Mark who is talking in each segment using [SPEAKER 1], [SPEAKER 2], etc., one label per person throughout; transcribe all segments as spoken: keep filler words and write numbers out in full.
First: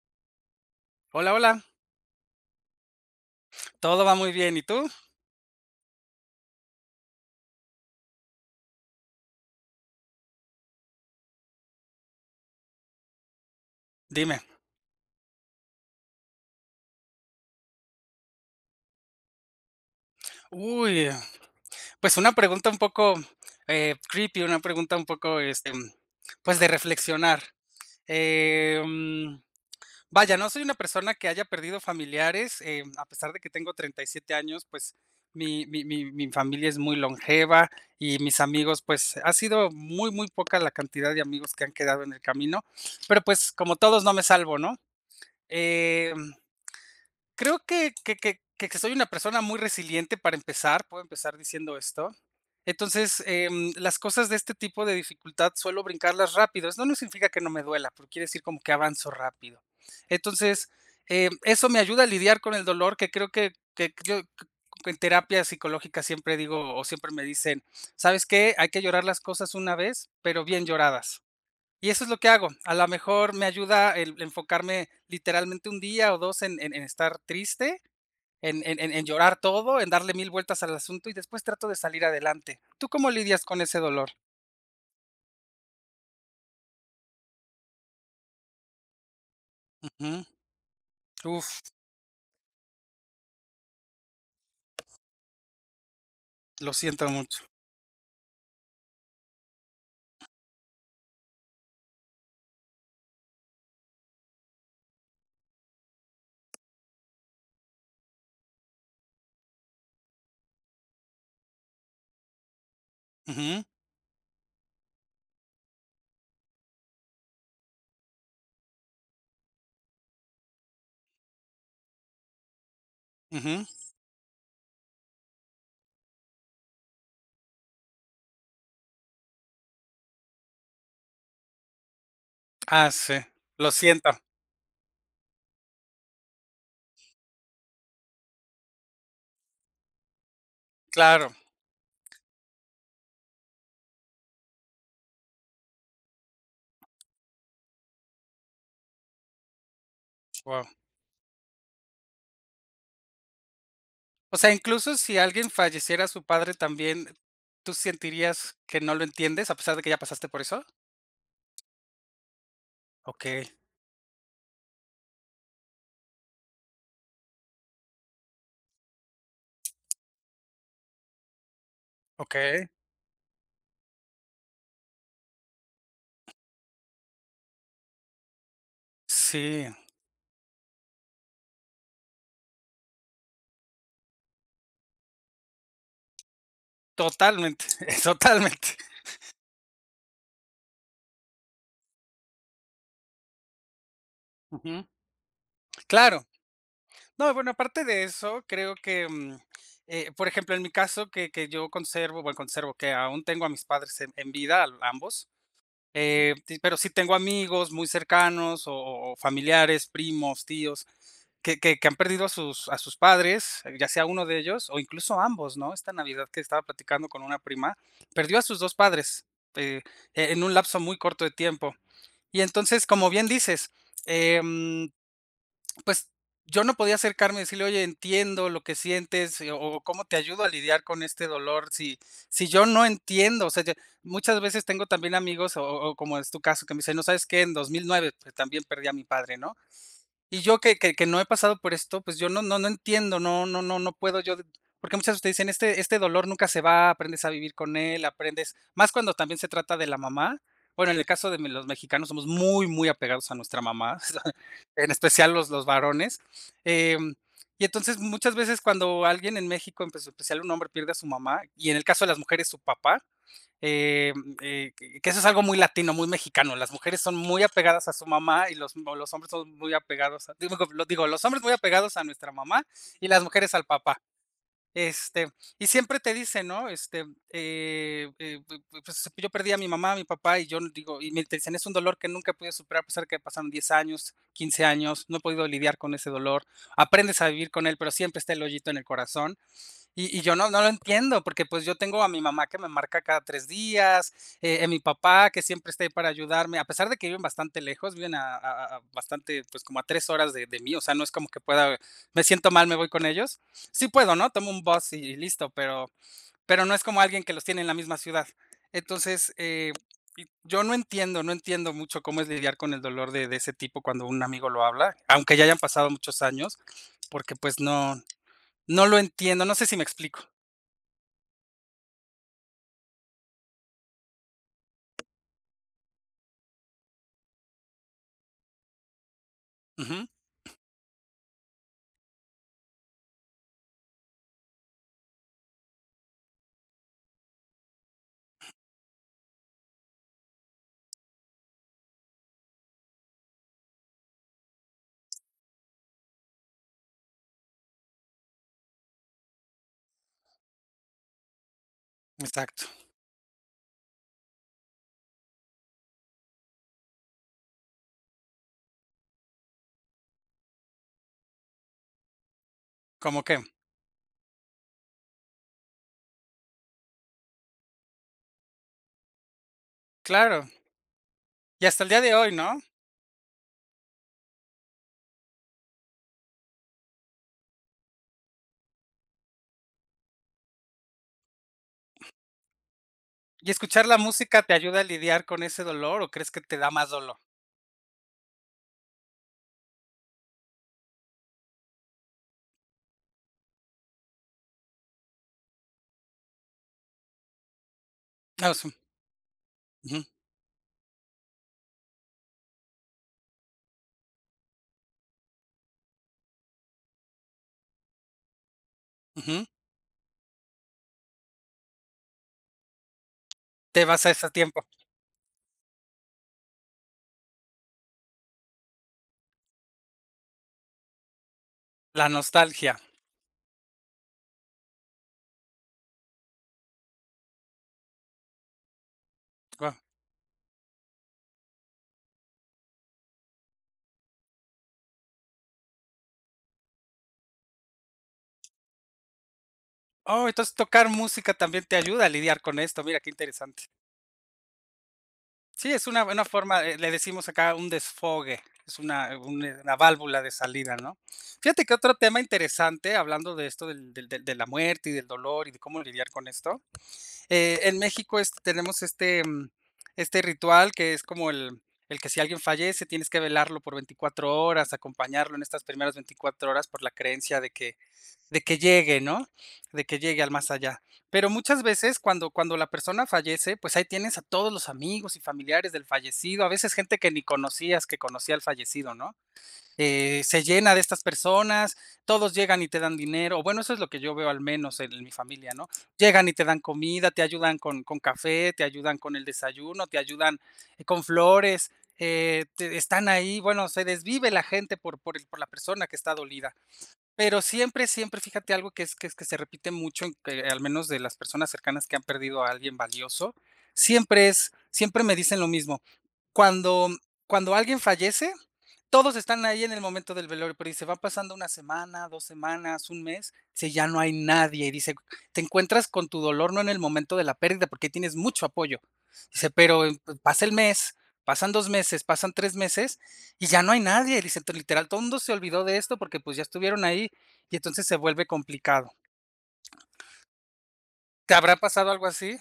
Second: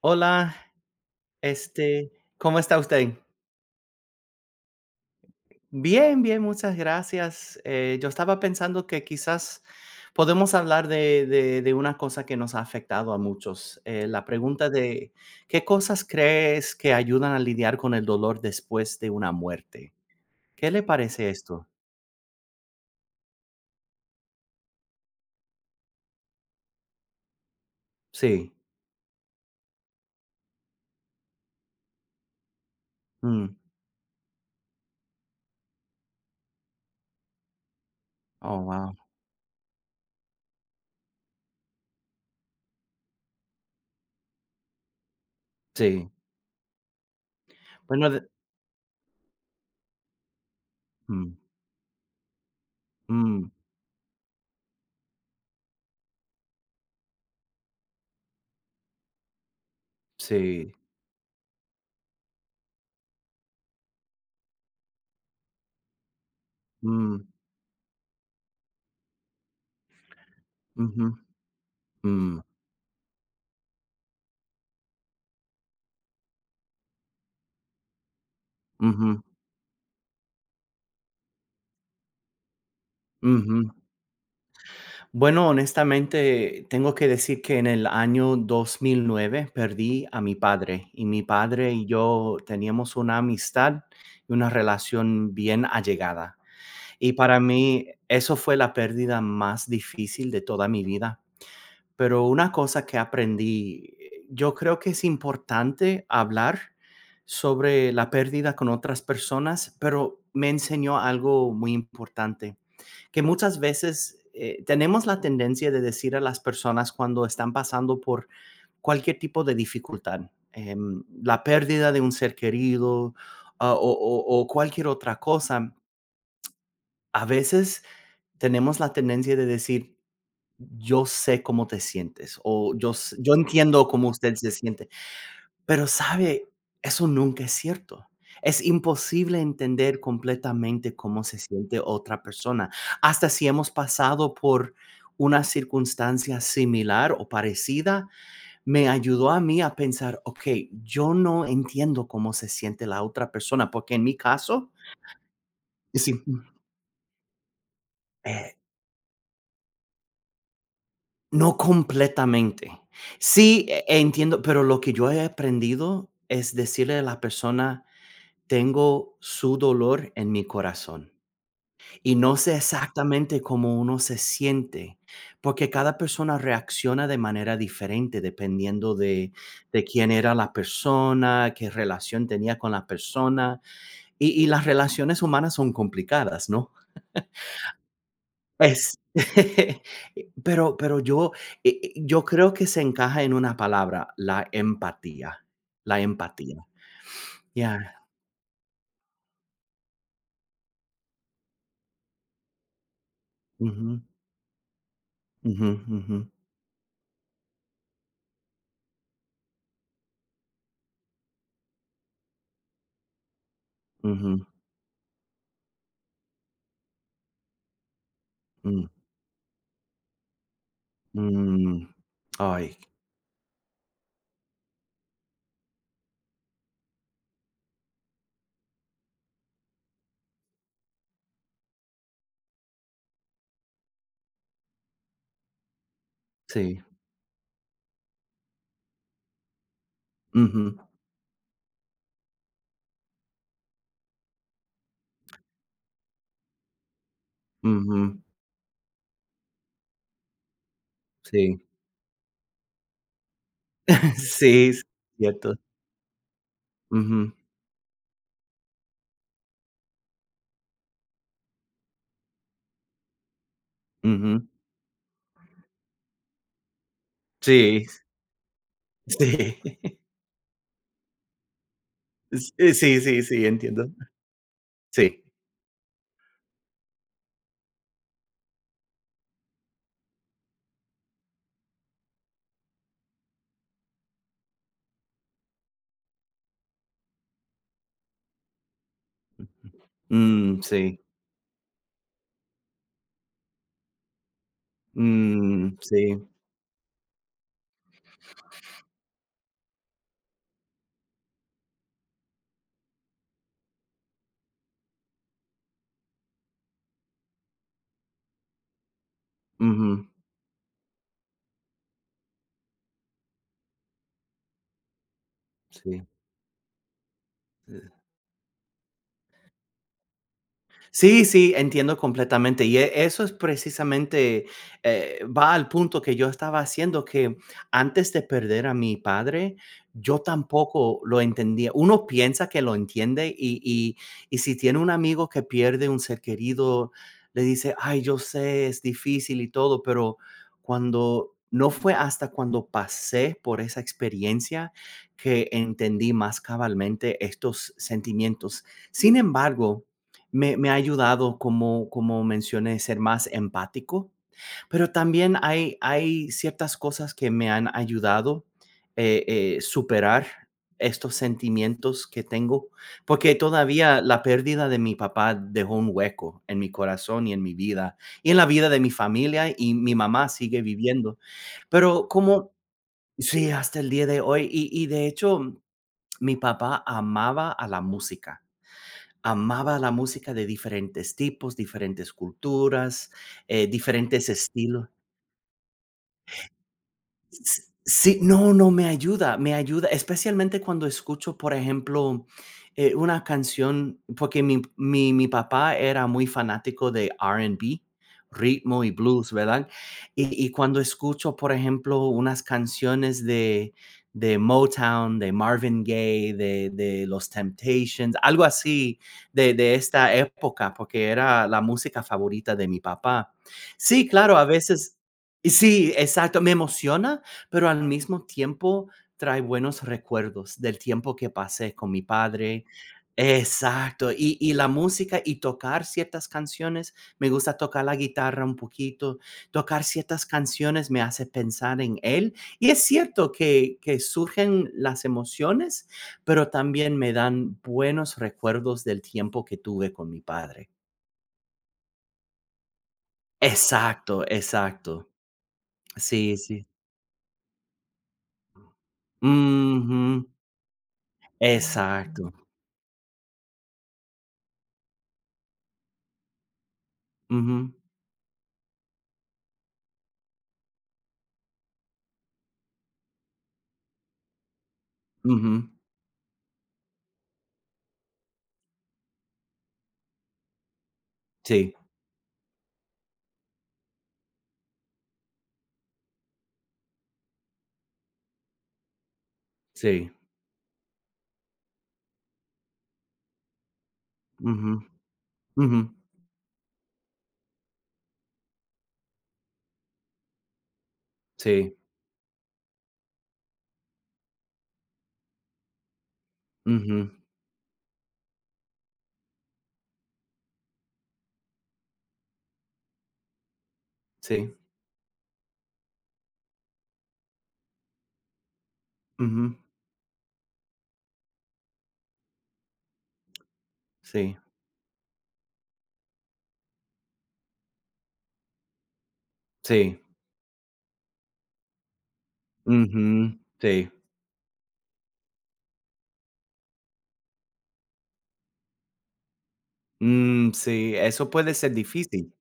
[SPEAKER 1] Hola,
[SPEAKER 2] Hola, hola.
[SPEAKER 1] este, ¿cómo está usted?
[SPEAKER 2] Todo va muy bien, ¿y tú?
[SPEAKER 1] Bien, bien, muchas gracias. Eh, yo estaba pensando que quizás podemos hablar de, de- de una cosa que nos ha afectado a muchos. Eh, la
[SPEAKER 2] Dime.
[SPEAKER 1] pregunta de, ¿qué cosas crees que ayudan a lidiar con el dolor después de una muerte? ¿Qué le
[SPEAKER 2] Uy,
[SPEAKER 1] parece esto?
[SPEAKER 2] pues una pregunta un poco, eh, creepy, una pregunta un poco, este, pues de reflexionar.
[SPEAKER 1] Sí.
[SPEAKER 2] Em, vaya, no soy una persona que haya perdido familiares, eh, a pesar de
[SPEAKER 1] Mm.
[SPEAKER 2] que tengo treinta y siete años, pues mi mi mi mi familia es muy longeva y mis
[SPEAKER 1] Oh,
[SPEAKER 2] amigos,
[SPEAKER 1] wow.
[SPEAKER 2] pues ha sido muy, muy poca la cantidad de amigos que han quedado en el camino, pero pues como todos no me salvo, ¿no?
[SPEAKER 1] Sí.
[SPEAKER 2] Em Creo que
[SPEAKER 1] Bueno.
[SPEAKER 2] que
[SPEAKER 1] De-
[SPEAKER 2] que que que soy una persona muy resiliente para empezar, puedo empezar
[SPEAKER 1] mm,
[SPEAKER 2] diciendo esto. Entonces,
[SPEAKER 1] mm,
[SPEAKER 2] em, las cosas de este tipo de dificultad suelo brincarlas rápido. Eso no significa que no me duela, pero quiere decir como que avanzo rápido. Entonces,
[SPEAKER 1] sí.
[SPEAKER 2] em, eso me ayuda a lidiar con el dolor, que creo que que yo c- c- en terapia psicológica siempre digo, o siempre me
[SPEAKER 1] Mm,
[SPEAKER 2] dicen: "¿Sabes qué? Hay que llorar las cosas una vez, pero bien
[SPEAKER 1] ujú,
[SPEAKER 2] lloradas". Y eso es lo que
[SPEAKER 1] mm,
[SPEAKER 2] hago. A lo mejor me ayuda el enfocarme literalmente un día o dos en en en estar triste, en en en en
[SPEAKER 1] ujú,
[SPEAKER 2] llorar todo, en darle mil vueltas al asunto y después trato de salir adelante. ¿Tú cómo lidias con
[SPEAKER 1] ujú.
[SPEAKER 2] ese dolor?
[SPEAKER 1] Bueno, honestamente, tengo que decir que en el año dos mil nueve perdí a
[SPEAKER 2] Ujú.
[SPEAKER 1] mi padre y mi
[SPEAKER 2] Uf,
[SPEAKER 1] padre y yo teníamos una amistad y una relación bien allegada.
[SPEAKER 2] lo siento
[SPEAKER 1] Y para
[SPEAKER 2] mucho.
[SPEAKER 1] mí eso fue la pérdida más difícil de toda mi vida. Pero una cosa que aprendí, eh, yo creo que es importante hablar sobre la pérdida con otras personas, pero me enseñó algo muy importante, que muchas
[SPEAKER 2] Ujú,
[SPEAKER 1] veces eh, tenemos la tendencia de decir a las personas cuando están pasando por cualquier tipo de dificultad, em, la pérdida de un ser querido,
[SPEAKER 2] ujú.
[SPEAKER 1] ah, o, o- o cualquier otra cosa, a veces tenemos la tendencia de decir, yo sé cómo te sientes, o
[SPEAKER 2] Ah,
[SPEAKER 1] yo,
[SPEAKER 2] sí.
[SPEAKER 1] s- yo
[SPEAKER 2] Lo
[SPEAKER 1] entiendo cómo
[SPEAKER 2] siento.
[SPEAKER 1] usted se siente. Pero sabe, eso nunca es cierto. Es imposible entender completamente cómo
[SPEAKER 2] Claro.
[SPEAKER 1] se siente otra persona, hasta si hemos pasado por una circunstancia similar o parecida. Me ayudó a mí a pensar, ok,
[SPEAKER 2] Wow.
[SPEAKER 1] yo no entiendo cómo se siente la otra persona, porque en mi
[SPEAKER 2] O sea,
[SPEAKER 1] caso,
[SPEAKER 2] incluso si alguien falleciera su
[SPEAKER 1] sí,
[SPEAKER 2] padre también, ¿tú sentirías
[SPEAKER 1] eh,
[SPEAKER 2] que no lo entiendes a pesar de que ya pasaste por eso?
[SPEAKER 1] no completamente.
[SPEAKER 2] Okey,
[SPEAKER 1] Sí, eh, entiendo, pero lo que yo he aprendido es decirle a la persona, tengo su dolor en mi corazón. Y no sé
[SPEAKER 2] okey.
[SPEAKER 1] exactamente cómo uno se siente, porque cada persona reacciona de manera diferente dependiendo de,
[SPEAKER 2] Sí,
[SPEAKER 1] de quién era la persona, qué relación tenía con la persona. Y, y las relaciones humanas son complicadas, ¿no?
[SPEAKER 2] totalmente, totalmente.
[SPEAKER 1] Es, pero, pero yo, eh, eh, yo creo que se encaja en una palabra, la
[SPEAKER 2] Ujú.
[SPEAKER 1] empatía. La
[SPEAKER 2] Claro.
[SPEAKER 1] empatía.
[SPEAKER 2] No, bueno, aparte
[SPEAKER 1] Ya.
[SPEAKER 2] de eso, creo que, mm, eh, por ejemplo, en mi caso, que que yo conservo, bueno, conservo, que aún tengo a mis
[SPEAKER 1] Ujú,
[SPEAKER 2] padres en en vida, al ambos,
[SPEAKER 1] ujú, ujú,
[SPEAKER 2] eh, ti pero sí tengo amigos muy cercanos o o familiares, primos, tíos, que que que han perdido a sus a sus padres, eh, ya sea uno de
[SPEAKER 1] ujú,
[SPEAKER 2] ellos o incluso ambos, ¿no? Esta Navidad que estaba platicando con una prima, perdió a sus dos
[SPEAKER 1] mm,
[SPEAKER 2] padres, eh, e, en un lapso muy corto de tiempo.
[SPEAKER 1] mm.
[SPEAKER 2] Y
[SPEAKER 1] Ay,
[SPEAKER 2] entonces, como bien dices, em, pues, yo no podía acercarme y decirle: "Oye, entiendo lo que sientes, eh, o cómo te ayudo a lidiar con este dolor", si si yo no entiendo, o sea, ya muchas veces tengo también amigos, o o como es tu caso, que me
[SPEAKER 1] sí.
[SPEAKER 2] dicen: "No, ¿sabes qué? En dos mil nueve, pues, también perdí a mi padre", ¿no? Y yo que
[SPEAKER 1] Ujú.
[SPEAKER 2] que que no he pasado por esto, pues, yo no no no entiendo, no no no no puedo yo de- porque muchas veces te dicen: "Este este dolor nunca se va, aprendes a vivir con él,
[SPEAKER 1] Ujú,
[SPEAKER 2] aprendes", más cuando también se trata de la mamá. Bueno, en el caso de me-
[SPEAKER 1] sí.
[SPEAKER 2] los mexicanos somos muy, muy apegados a nuestra mamá,
[SPEAKER 1] Sí, es
[SPEAKER 2] en especial los
[SPEAKER 1] cierto.
[SPEAKER 2] los varones, em,
[SPEAKER 1] Ujú,
[SPEAKER 2] y entonces muchas veces cuando alguien en México, en especial un hombre, pierde a su mamá, y en el caso de las mujeres, su papá, eh,
[SPEAKER 1] ujú.
[SPEAKER 2] eh, que eso es algo muy latino, muy mexicano. Las mujeres son muy
[SPEAKER 1] Sí,
[SPEAKER 2] apegadas a su mamá y los, o los hombres son
[SPEAKER 1] sí.
[SPEAKER 2] muy apegados a, digo, lo digo, los hombres muy apegados a nuestra mamá
[SPEAKER 1] Sí, sí,
[SPEAKER 2] y
[SPEAKER 1] sí,
[SPEAKER 2] las
[SPEAKER 1] sí,
[SPEAKER 2] mujeres al
[SPEAKER 1] entiendo.
[SPEAKER 2] papá.
[SPEAKER 1] Sí.
[SPEAKER 2] Este, y siempre te dicen, ¿no? Este, eh, eh, pu- pu- pues, yo perdí a mi mamá, a mi papá, y yo no digo, y me te dicen, es un dolor que nunca pude superar, a pesar que pasaron diez años, quince años, no he podido lidiar con ese dolor. Aprendes a vivir con él, pero siempre está el hoyito en el corazón. Y y yo no no
[SPEAKER 1] Mm,
[SPEAKER 2] lo
[SPEAKER 1] sí.
[SPEAKER 2] entiendo, porque, pues, yo tengo a mi mamá que me marca cada tres días, eh, a mi papá que siempre
[SPEAKER 1] Mm,
[SPEAKER 2] está ahí para
[SPEAKER 1] sí.
[SPEAKER 2] ayudarme, a pesar de que viven bastante lejos, viven a a a bastante, pues, como a tres horas de de mí, o sea, no es como que pueda me siento mal, me voy con ellos. Sí puedo, ¿no? Tomo un bus y y listo, pero pero no es como alguien que los tiene en la misma ciudad. Entonces, eh,
[SPEAKER 1] Ujú,
[SPEAKER 2] y yo no entiendo, no entiendo mucho cómo es lidiar con el dolor de de ese tipo cuando un amigo lo habla, aunque ya hayan pasado
[SPEAKER 1] sí.
[SPEAKER 2] muchos años, porque, pues, no no lo entiendo, no sé si me explico.
[SPEAKER 1] Sí, sí, entiendo completamente. Y e- eso es precisamente, eh, va al punto que yo estaba haciendo, que antes de perder a mi padre,
[SPEAKER 2] Ujú,
[SPEAKER 1] yo tampoco lo entendía. Uno piensa que lo entiende y, y, y si tiene un amigo que pierde un ser querido, le dice, ay, yo sé, es difícil y todo, pero cuando... No fue hasta cuando pasé por esa experiencia que entendí más cabalmente estos sentimientos. Sin embargo, me me ha ayudado, como como
[SPEAKER 2] exacto.
[SPEAKER 1] mencioné, ser más empático, pero también hay hay ciertas cosas que me han ayudado, eh eh, superar estos sentimientos que tengo,
[SPEAKER 2] ¿Cómo
[SPEAKER 1] porque
[SPEAKER 2] qué?
[SPEAKER 1] todavía la pérdida de mi papá dejó un hueco en mi corazón y en mi vida, y en la vida de mi familia, y mi mamá
[SPEAKER 2] Claro,
[SPEAKER 1] sigue viviendo.
[SPEAKER 2] y hasta el día
[SPEAKER 1] Pero
[SPEAKER 2] de hoy,
[SPEAKER 1] como
[SPEAKER 2] ¿no?
[SPEAKER 1] sí, hasta el día de hoy, y y de hecho, mi papá amaba a la música. Amaba la música de diferentes tipos, diferentes culturas,
[SPEAKER 2] ¿Y
[SPEAKER 1] eh,
[SPEAKER 2] escuchar la
[SPEAKER 1] diferentes
[SPEAKER 2] música te ayuda a
[SPEAKER 1] estilos.
[SPEAKER 2] lidiar con ese dolor o crees que te da más dolor?
[SPEAKER 1] S sí, no, no, me ayuda, me ayuda, especialmente cuando escucho, por ejemplo, eh, una canción, porque mi mi mi papá era muy fanático de R y B,
[SPEAKER 2] Ah, sí,
[SPEAKER 1] ritmo y blues, ¿verdad?
[SPEAKER 2] ujú,
[SPEAKER 1] Y y cuando escucho, por ejemplo, unas canciones de de Motown, de Marvin Gaye, de de Los Temptations, algo así
[SPEAKER 2] ujú.
[SPEAKER 1] de de esta época, porque era la música favorita de mi papá.
[SPEAKER 2] Te vas
[SPEAKER 1] Sí,
[SPEAKER 2] a ese
[SPEAKER 1] claro, a
[SPEAKER 2] tiempo,
[SPEAKER 1] veces y sí, exacto, me emociona, pero al mismo tiempo trae buenos recuerdos del tiempo que pasé con mi
[SPEAKER 2] la
[SPEAKER 1] padre.
[SPEAKER 2] nostalgia.
[SPEAKER 1] Exacto, y, y la música y tocar ciertas canciones, me gusta tocar la guitarra un poquito,
[SPEAKER 2] Guau.
[SPEAKER 1] tocar ciertas canciones me hace pensar en él, y es cierto que, que surgen las emociones, pero también me dan buenos recuerdos del tiempo que tuve con mi
[SPEAKER 2] Oh, entonces
[SPEAKER 1] padre.
[SPEAKER 2] tocar música también te ayuda a lidiar con esto, mira qué interesante.
[SPEAKER 1] Exacto, exacto.
[SPEAKER 2] Sí, es una buena
[SPEAKER 1] Sí,
[SPEAKER 2] forma,
[SPEAKER 1] sí.
[SPEAKER 2] eh, le decimos acá un desfogue, es una un eh, una válvula
[SPEAKER 1] Ujú,
[SPEAKER 2] de salida, ¿no? Fíjate que otro tema
[SPEAKER 1] exacto.
[SPEAKER 2] interesante, hablando de esto del del del de la muerte y del dolor y de cómo lidiar con esto. Eh,
[SPEAKER 1] Ujú.
[SPEAKER 2] en México es tenemos este, mm, este ritual que es como el el que si alguien fallece, tienes que velarlo por veinticuatro horas, acompañarlo en
[SPEAKER 1] Ujú.
[SPEAKER 2] estas primeras veinticuatro horas por la creencia de que de que llegue, ¿no? De que llegue al más allá. Pero muchas
[SPEAKER 1] Sí,
[SPEAKER 2] veces cuando cuando la persona fallece, pues ahí tienes a todos los amigos y familiares del fallecido, a veces gente que ni conocías, que conocía al fallecido, ¿no?
[SPEAKER 1] sí.
[SPEAKER 2] Eh, se llena de estas personas, todos llegan y te dan dinero, bueno, eso es lo que yo veo al
[SPEAKER 1] Ujú,
[SPEAKER 2] menos en en mi familia, ¿no?
[SPEAKER 1] ujú.
[SPEAKER 2] Llegan y te dan comida, te ayudan con, con café, te ayudan con el desayuno, te ayudan eh, con flores,
[SPEAKER 1] Sí,
[SPEAKER 2] eh, te- están ahí, bueno, se desvive la gente por, por, el- por la persona que está dolida.
[SPEAKER 1] ujú,
[SPEAKER 2] Pero siempre, siempre, fíjate algo que es que, es que se repite mucho, en que, al menos de las personas cercanas que han perdido a alguien valioso, siempre es,
[SPEAKER 1] sí,
[SPEAKER 2] siempre me dicen lo mismo. Cuando, cuando alguien fallece, todos están
[SPEAKER 1] ujú,
[SPEAKER 2] ahí en el momento del velorio, pero dice, va pasando una semana, dos semanas, un mes, dice, ya no hay
[SPEAKER 1] sí,
[SPEAKER 2] nadie, y dice, te encuentras con tu dolor no en el momento de la pérdida, porque tienes mucho apoyo. Dice, pero eh,
[SPEAKER 1] sí,
[SPEAKER 2] pues, pasa el mes, pasan dos meses, pasan tres meses
[SPEAKER 1] ujú,
[SPEAKER 2] y ya no hay
[SPEAKER 1] sí.
[SPEAKER 2] nadie. Dice: "Entonces, literal, todo el mundo se olvidó de esto porque, pues, ya estuvieron ahí y entonces se vuelve complicado.
[SPEAKER 1] Mm, sí, eso
[SPEAKER 2] ¿Te
[SPEAKER 1] puede
[SPEAKER 2] habrá
[SPEAKER 1] ser
[SPEAKER 2] pasado algo
[SPEAKER 1] difícil.
[SPEAKER 2] así?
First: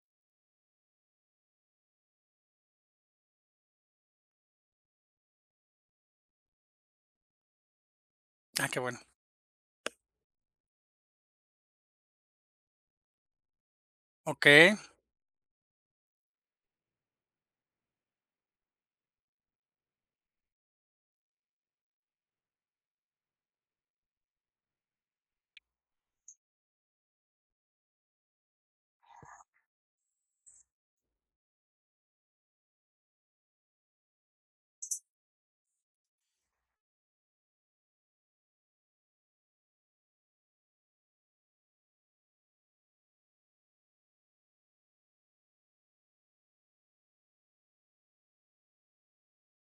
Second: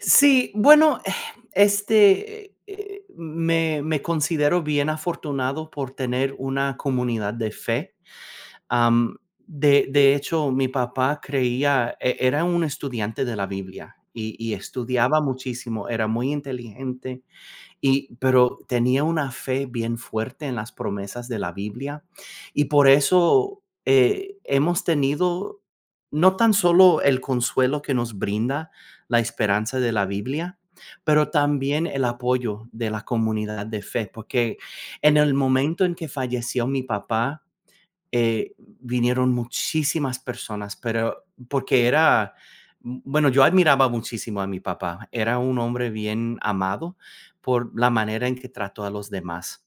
[SPEAKER 1] Sí, bueno, este, eh, me me considero bien afortunado por tener una comunidad de fe.
[SPEAKER 2] Ah, qué bueno.
[SPEAKER 1] Am, de de hecho, mi papá creía, e era un estudiante de la Biblia y y
[SPEAKER 2] Okey,
[SPEAKER 1] estudiaba muchísimo, era muy inteligente. Y, pero tenía una fe bien fuerte en las promesas de la Biblia, y por eso eh, hemos tenido no tan solo el consuelo que nos brinda la esperanza de la Biblia, pero también el apoyo de la comunidad de fe, porque en el momento en que falleció mi papá, eh, vinieron muchísimas personas, pero porque era, bueno, yo admiraba muchísimo a mi papá. Era un hombre bien amado por la manera en que trató a los demás.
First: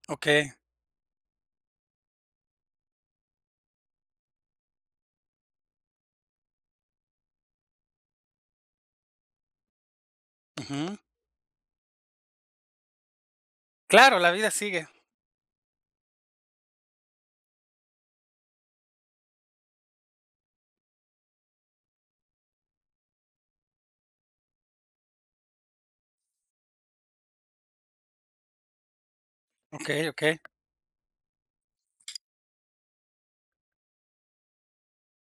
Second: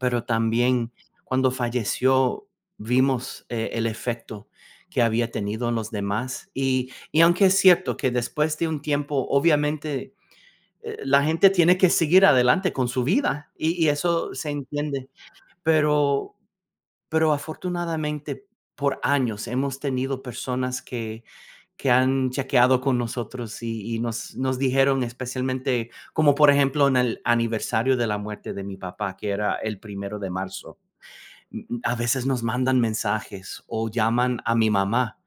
[SPEAKER 1] Pero
[SPEAKER 2] okey.
[SPEAKER 1] también cuando falleció, vimos eh, el efecto que había tenido en los demás. Y, y aunque es cierto que después de un tiempo, obviamente,
[SPEAKER 2] Ujú.
[SPEAKER 1] eh, la gente tiene que seguir adelante con su vida, y, y
[SPEAKER 2] Claro, la
[SPEAKER 1] eso
[SPEAKER 2] vida
[SPEAKER 1] se
[SPEAKER 2] sigue.
[SPEAKER 1] entiende. Pero pero afortunadamente, por años hemos tenido personas que que han chequeado con nosotros, y y nos nos dijeron, especialmente, como por ejemplo, en el aniversario de la muerte de mi papá, que era el
[SPEAKER 2] Okey,
[SPEAKER 1] primero de
[SPEAKER 2] okey.
[SPEAKER 1] marzo. Mm, a veces nos mandan mensajes o llaman a mi mamá.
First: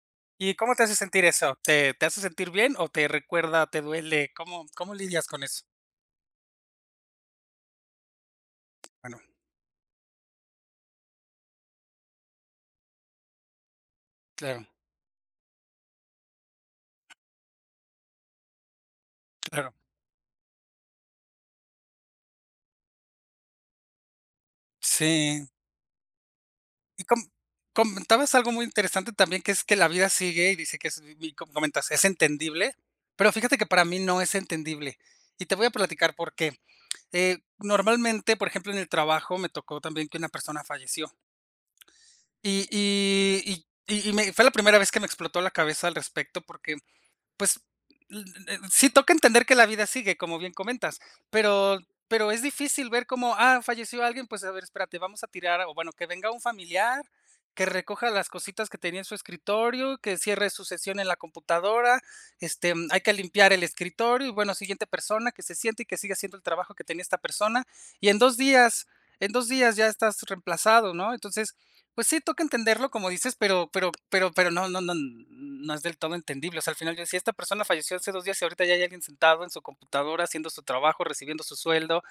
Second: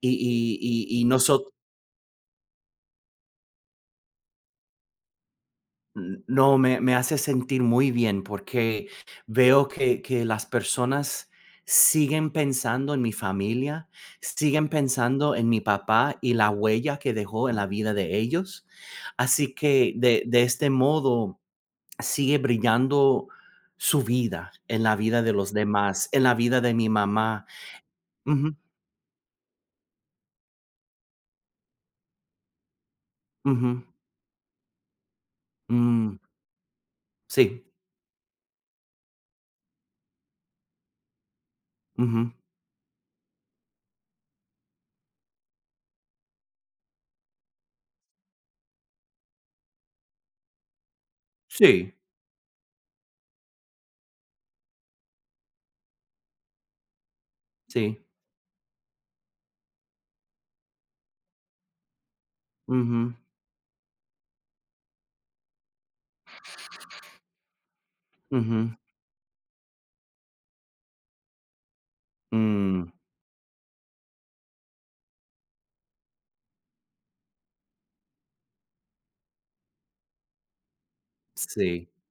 [SPEAKER 1] Y
[SPEAKER 2] ¿Y cómo te
[SPEAKER 1] y
[SPEAKER 2] hace
[SPEAKER 1] y y
[SPEAKER 2] sentir
[SPEAKER 1] noso
[SPEAKER 2] eso? ¿Te te hace sentir bien o te recuerda, te duele? ¿Cómo cómo lidias con eso?
[SPEAKER 1] No, me, me hace sentir muy bien, porque
[SPEAKER 2] Bueno,
[SPEAKER 1] veo que, que las personas siguen pensando en mi familia,
[SPEAKER 2] claro,
[SPEAKER 1] siguen pensando en mi papá y la huella que dejó en la vida de ellos. Así
[SPEAKER 2] claro.
[SPEAKER 1] que, de, de este modo sigue brillando su vida en la vida de
[SPEAKER 2] Sí.
[SPEAKER 1] los demás, en la vida de mi
[SPEAKER 2] Y com
[SPEAKER 1] mamá.
[SPEAKER 2] comentabas algo
[SPEAKER 1] Ujú,
[SPEAKER 2] muy interesante también, que es que la vida sigue y dice que es y como comentas, es entendible, pero fíjate que
[SPEAKER 1] ujú,
[SPEAKER 2] para mí no es entendible. Y te voy a platicar
[SPEAKER 1] mm,
[SPEAKER 2] por qué. Eh,
[SPEAKER 1] sí,
[SPEAKER 2] normalmente, por ejemplo, en el trabajo me tocó también que una persona falleció.
[SPEAKER 1] ujú,
[SPEAKER 2] Y y y y y me fue la primera vez que me explotó la cabeza al respecto, porque pues, l eh, sí toca entender que la vida sigue, como bien comentas, pero
[SPEAKER 1] sí,
[SPEAKER 2] pero es difícil ver cómo, ah, falleció alguien, pues, a ver, espérate, vamos a tirar o bueno, que venga un familiar, que
[SPEAKER 1] sí.
[SPEAKER 2] recoja las cositas que tenía en su escritorio, que cierre su sesión en la computadora, este, mm, hay que
[SPEAKER 1] Ujú,
[SPEAKER 2] limpiar el escritorio y, bueno, siguiente persona que se siente y que siga haciendo el trabajo que tenía esta persona, y en dos
[SPEAKER 1] ujú,
[SPEAKER 2] días en dos días ya estás reemplazado, ¿no? Entonces, pues sí, toca entenderlo,
[SPEAKER 1] mm,
[SPEAKER 2] como dices, pero pero pero pero no no no no es del todo entendible. O sea, al final yo decía, esta persona falleció hace dos días y ahorita ya hay alguien sentado en su computadora haciendo su trabajo, recibiendo su
[SPEAKER 1] sí.
[SPEAKER 2] sueldo.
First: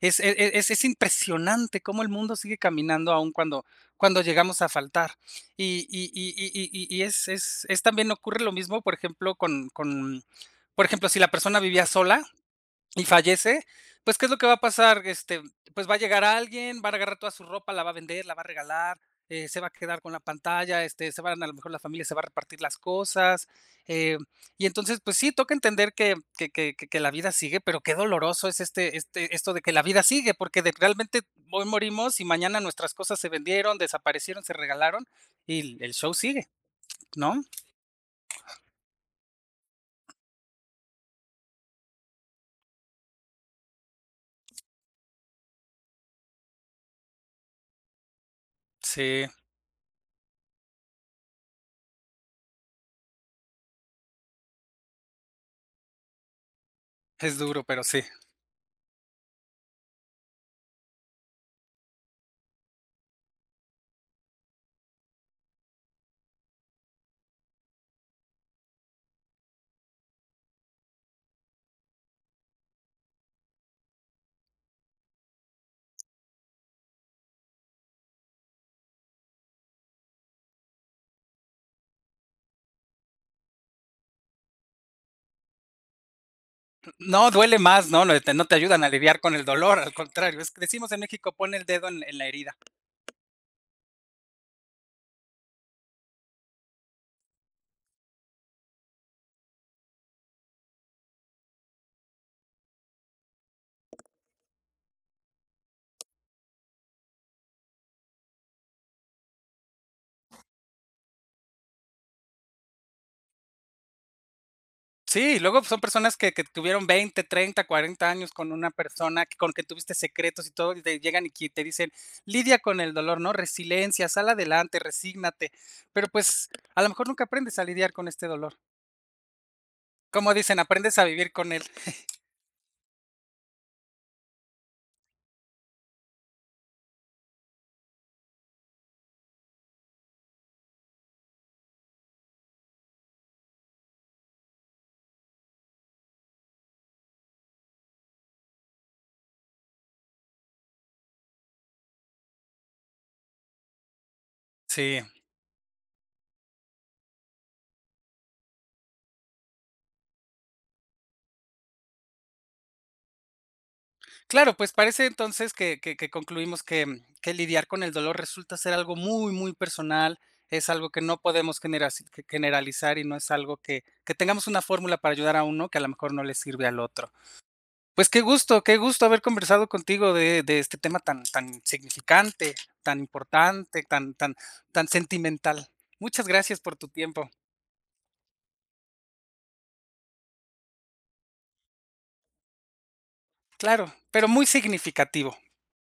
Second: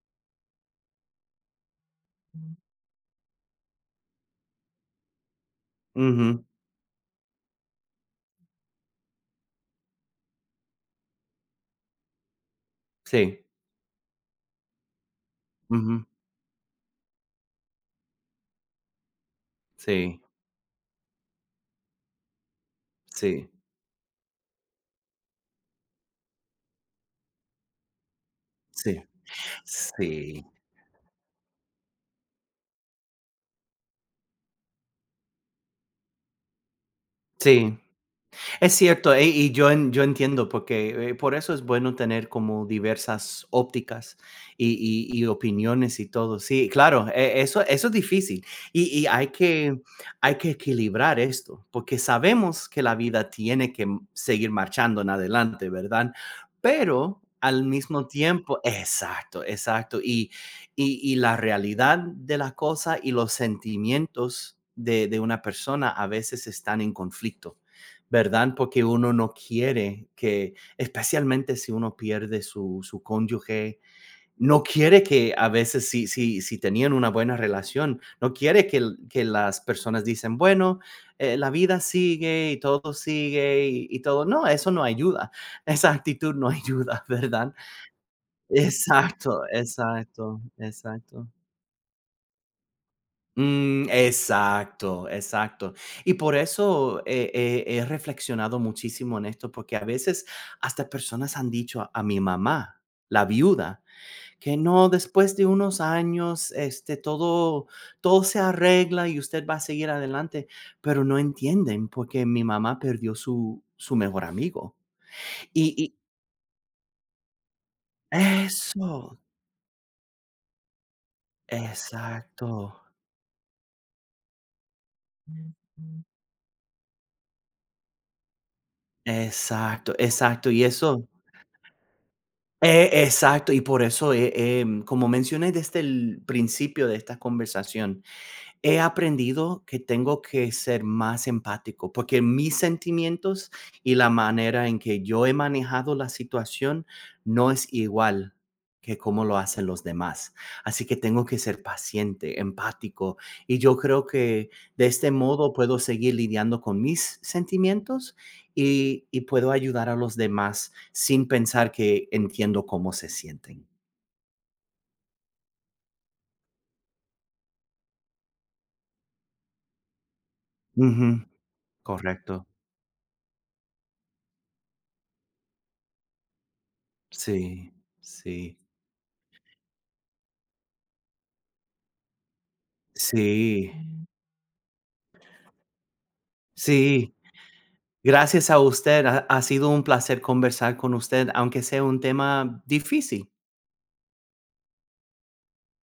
[SPEAKER 2] Es e e es es impresionante cómo el mundo sigue caminando aún cuando cuando llegamos a faltar. Y y y y y y es es es también ocurre lo mismo, por ejemplo, con con por ejemplo, si la persona vivía sola, y
[SPEAKER 1] Sí,
[SPEAKER 2] fallece, pues, ¿qué es lo que va a pasar? Este, pues va a
[SPEAKER 1] ujú,
[SPEAKER 2] llegar alguien, va a agarrar toda su ropa, la va a vender, la va a regalar, eh, se va a quedar con la
[SPEAKER 1] sí,
[SPEAKER 2] pantalla, este, se van a lo mejor la familia se va a repartir las cosas.
[SPEAKER 1] sí,
[SPEAKER 2] eh, y entonces, pues sí, toca entender que, que, que- que- que la vida sigue, pero qué doloroso es este,
[SPEAKER 1] sí,
[SPEAKER 2] este, esto de que la vida sigue,
[SPEAKER 1] sí,
[SPEAKER 2] porque de- realmente hoy morimos y mañana nuestras cosas se vendieron, desaparecieron, se regalaron y el el show sigue, ¿no?
[SPEAKER 1] sí. Es cierto, eh, y yo, en- yo entiendo, porque eh, por eso es bueno tener como diversas ópticas y, y- y opiniones y todo. Sí, claro, e- eso, eso es difícil, y, y
[SPEAKER 2] Sí,
[SPEAKER 1] hay, que, hay que equilibrar esto, porque sabemos que la vida tiene que m- seguir marchando en adelante, ¿verdad? Pero
[SPEAKER 2] es duro,
[SPEAKER 1] al
[SPEAKER 2] pero sí.
[SPEAKER 1] mismo tiempo, exacto, exacto, y, y, y la realidad de la cosa y los sentimientos de, de una persona a veces están en conflicto. ¿Verdad? Porque uno no quiere que, especialmente si uno pierde su, su cónyuge, no quiere que a veces si, si, si tenían una buena relación, no quiere que, l- que las personas dicen, bueno, eh, la vida sigue y todo sigue, y, y todo. No, eso no ayuda. Esa actitud no ayuda,
[SPEAKER 2] No,
[SPEAKER 1] ¿verdad?
[SPEAKER 2] duele más, ¿no? No te no te ayudan a lidiar con
[SPEAKER 1] Exacto,
[SPEAKER 2] el dolor, al contrario,
[SPEAKER 1] exacto,
[SPEAKER 2] es que decimos en
[SPEAKER 1] exacto.
[SPEAKER 2] México: "Pone el dedo en en la herida".
[SPEAKER 1] Mm, exacto, exacto. Y por eso eh, eh, he reflexionado muchísimo en esto, porque a veces hasta personas han dicho a, a mi mamá, la viuda, que no, después de unos años, este, todo, todo se arregla y usted va a seguir adelante, pero no entienden porque mi mamá perdió su, su mejor amigo.
[SPEAKER 2] Sí, luego
[SPEAKER 1] Y,
[SPEAKER 2] son
[SPEAKER 1] y
[SPEAKER 2] personas que que tuvieron veinte, treinta, cuarenta años con una
[SPEAKER 1] eso,
[SPEAKER 2] persona que- con que tuviste secretos y todo, y te llegan y que te dicen:
[SPEAKER 1] exacto,
[SPEAKER 2] "Lidia con el dolor, ¿no? Resiliencia, sal adelante, resígnate". Pero, pues, a lo mejor nunca aprendes a lidiar con este dolor.
[SPEAKER 1] exacto,
[SPEAKER 2] Como
[SPEAKER 1] exacto.
[SPEAKER 2] dicen:
[SPEAKER 1] Y
[SPEAKER 2] "Aprendes a
[SPEAKER 1] eso.
[SPEAKER 2] vivir con él".
[SPEAKER 1] Eh, exacto, y por eso, eh, em, como mencioné desde el principio de esta conversación, he aprendido que tengo que ser más empático, porque mis sentimientos y la manera en que yo he manejado la situación no es igual que cómo lo hacen los demás. Así que tengo que ser paciente, empático, y yo creo que de
[SPEAKER 2] Sí.
[SPEAKER 1] este modo puedo seguir lidiando con mis sentimientos, y, y puedo ayudar a los demás sin pensar que entiendo cómo se sienten.
[SPEAKER 2] Claro, pues parece entonces que que que concluimos que, mm, que lidiar con el dolor resulta ser algo muy, muy personal, es algo que no
[SPEAKER 1] Ujú,
[SPEAKER 2] podemos generaci ge
[SPEAKER 1] correcto.
[SPEAKER 2] generalizar y no es algo que que tengamos una fórmula para ayudar a uno que a lo mejor no le sirve al otro.
[SPEAKER 1] Sí,
[SPEAKER 2] Pues qué
[SPEAKER 1] sí,
[SPEAKER 2] gusto, qué gusto haber conversado contigo de de este tema tan tan significante, tan
[SPEAKER 1] sí.
[SPEAKER 2] importante, tan tan tan sentimental. Muchas gracias por tu
[SPEAKER 1] Sí,
[SPEAKER 2] tiempo.
[SPEAKER 1] gracias a usted. Ha ha sido un placer conversar con usted, aunque sea un tema difícil.
[SPEAKER 2] Claro, pero muy significativo.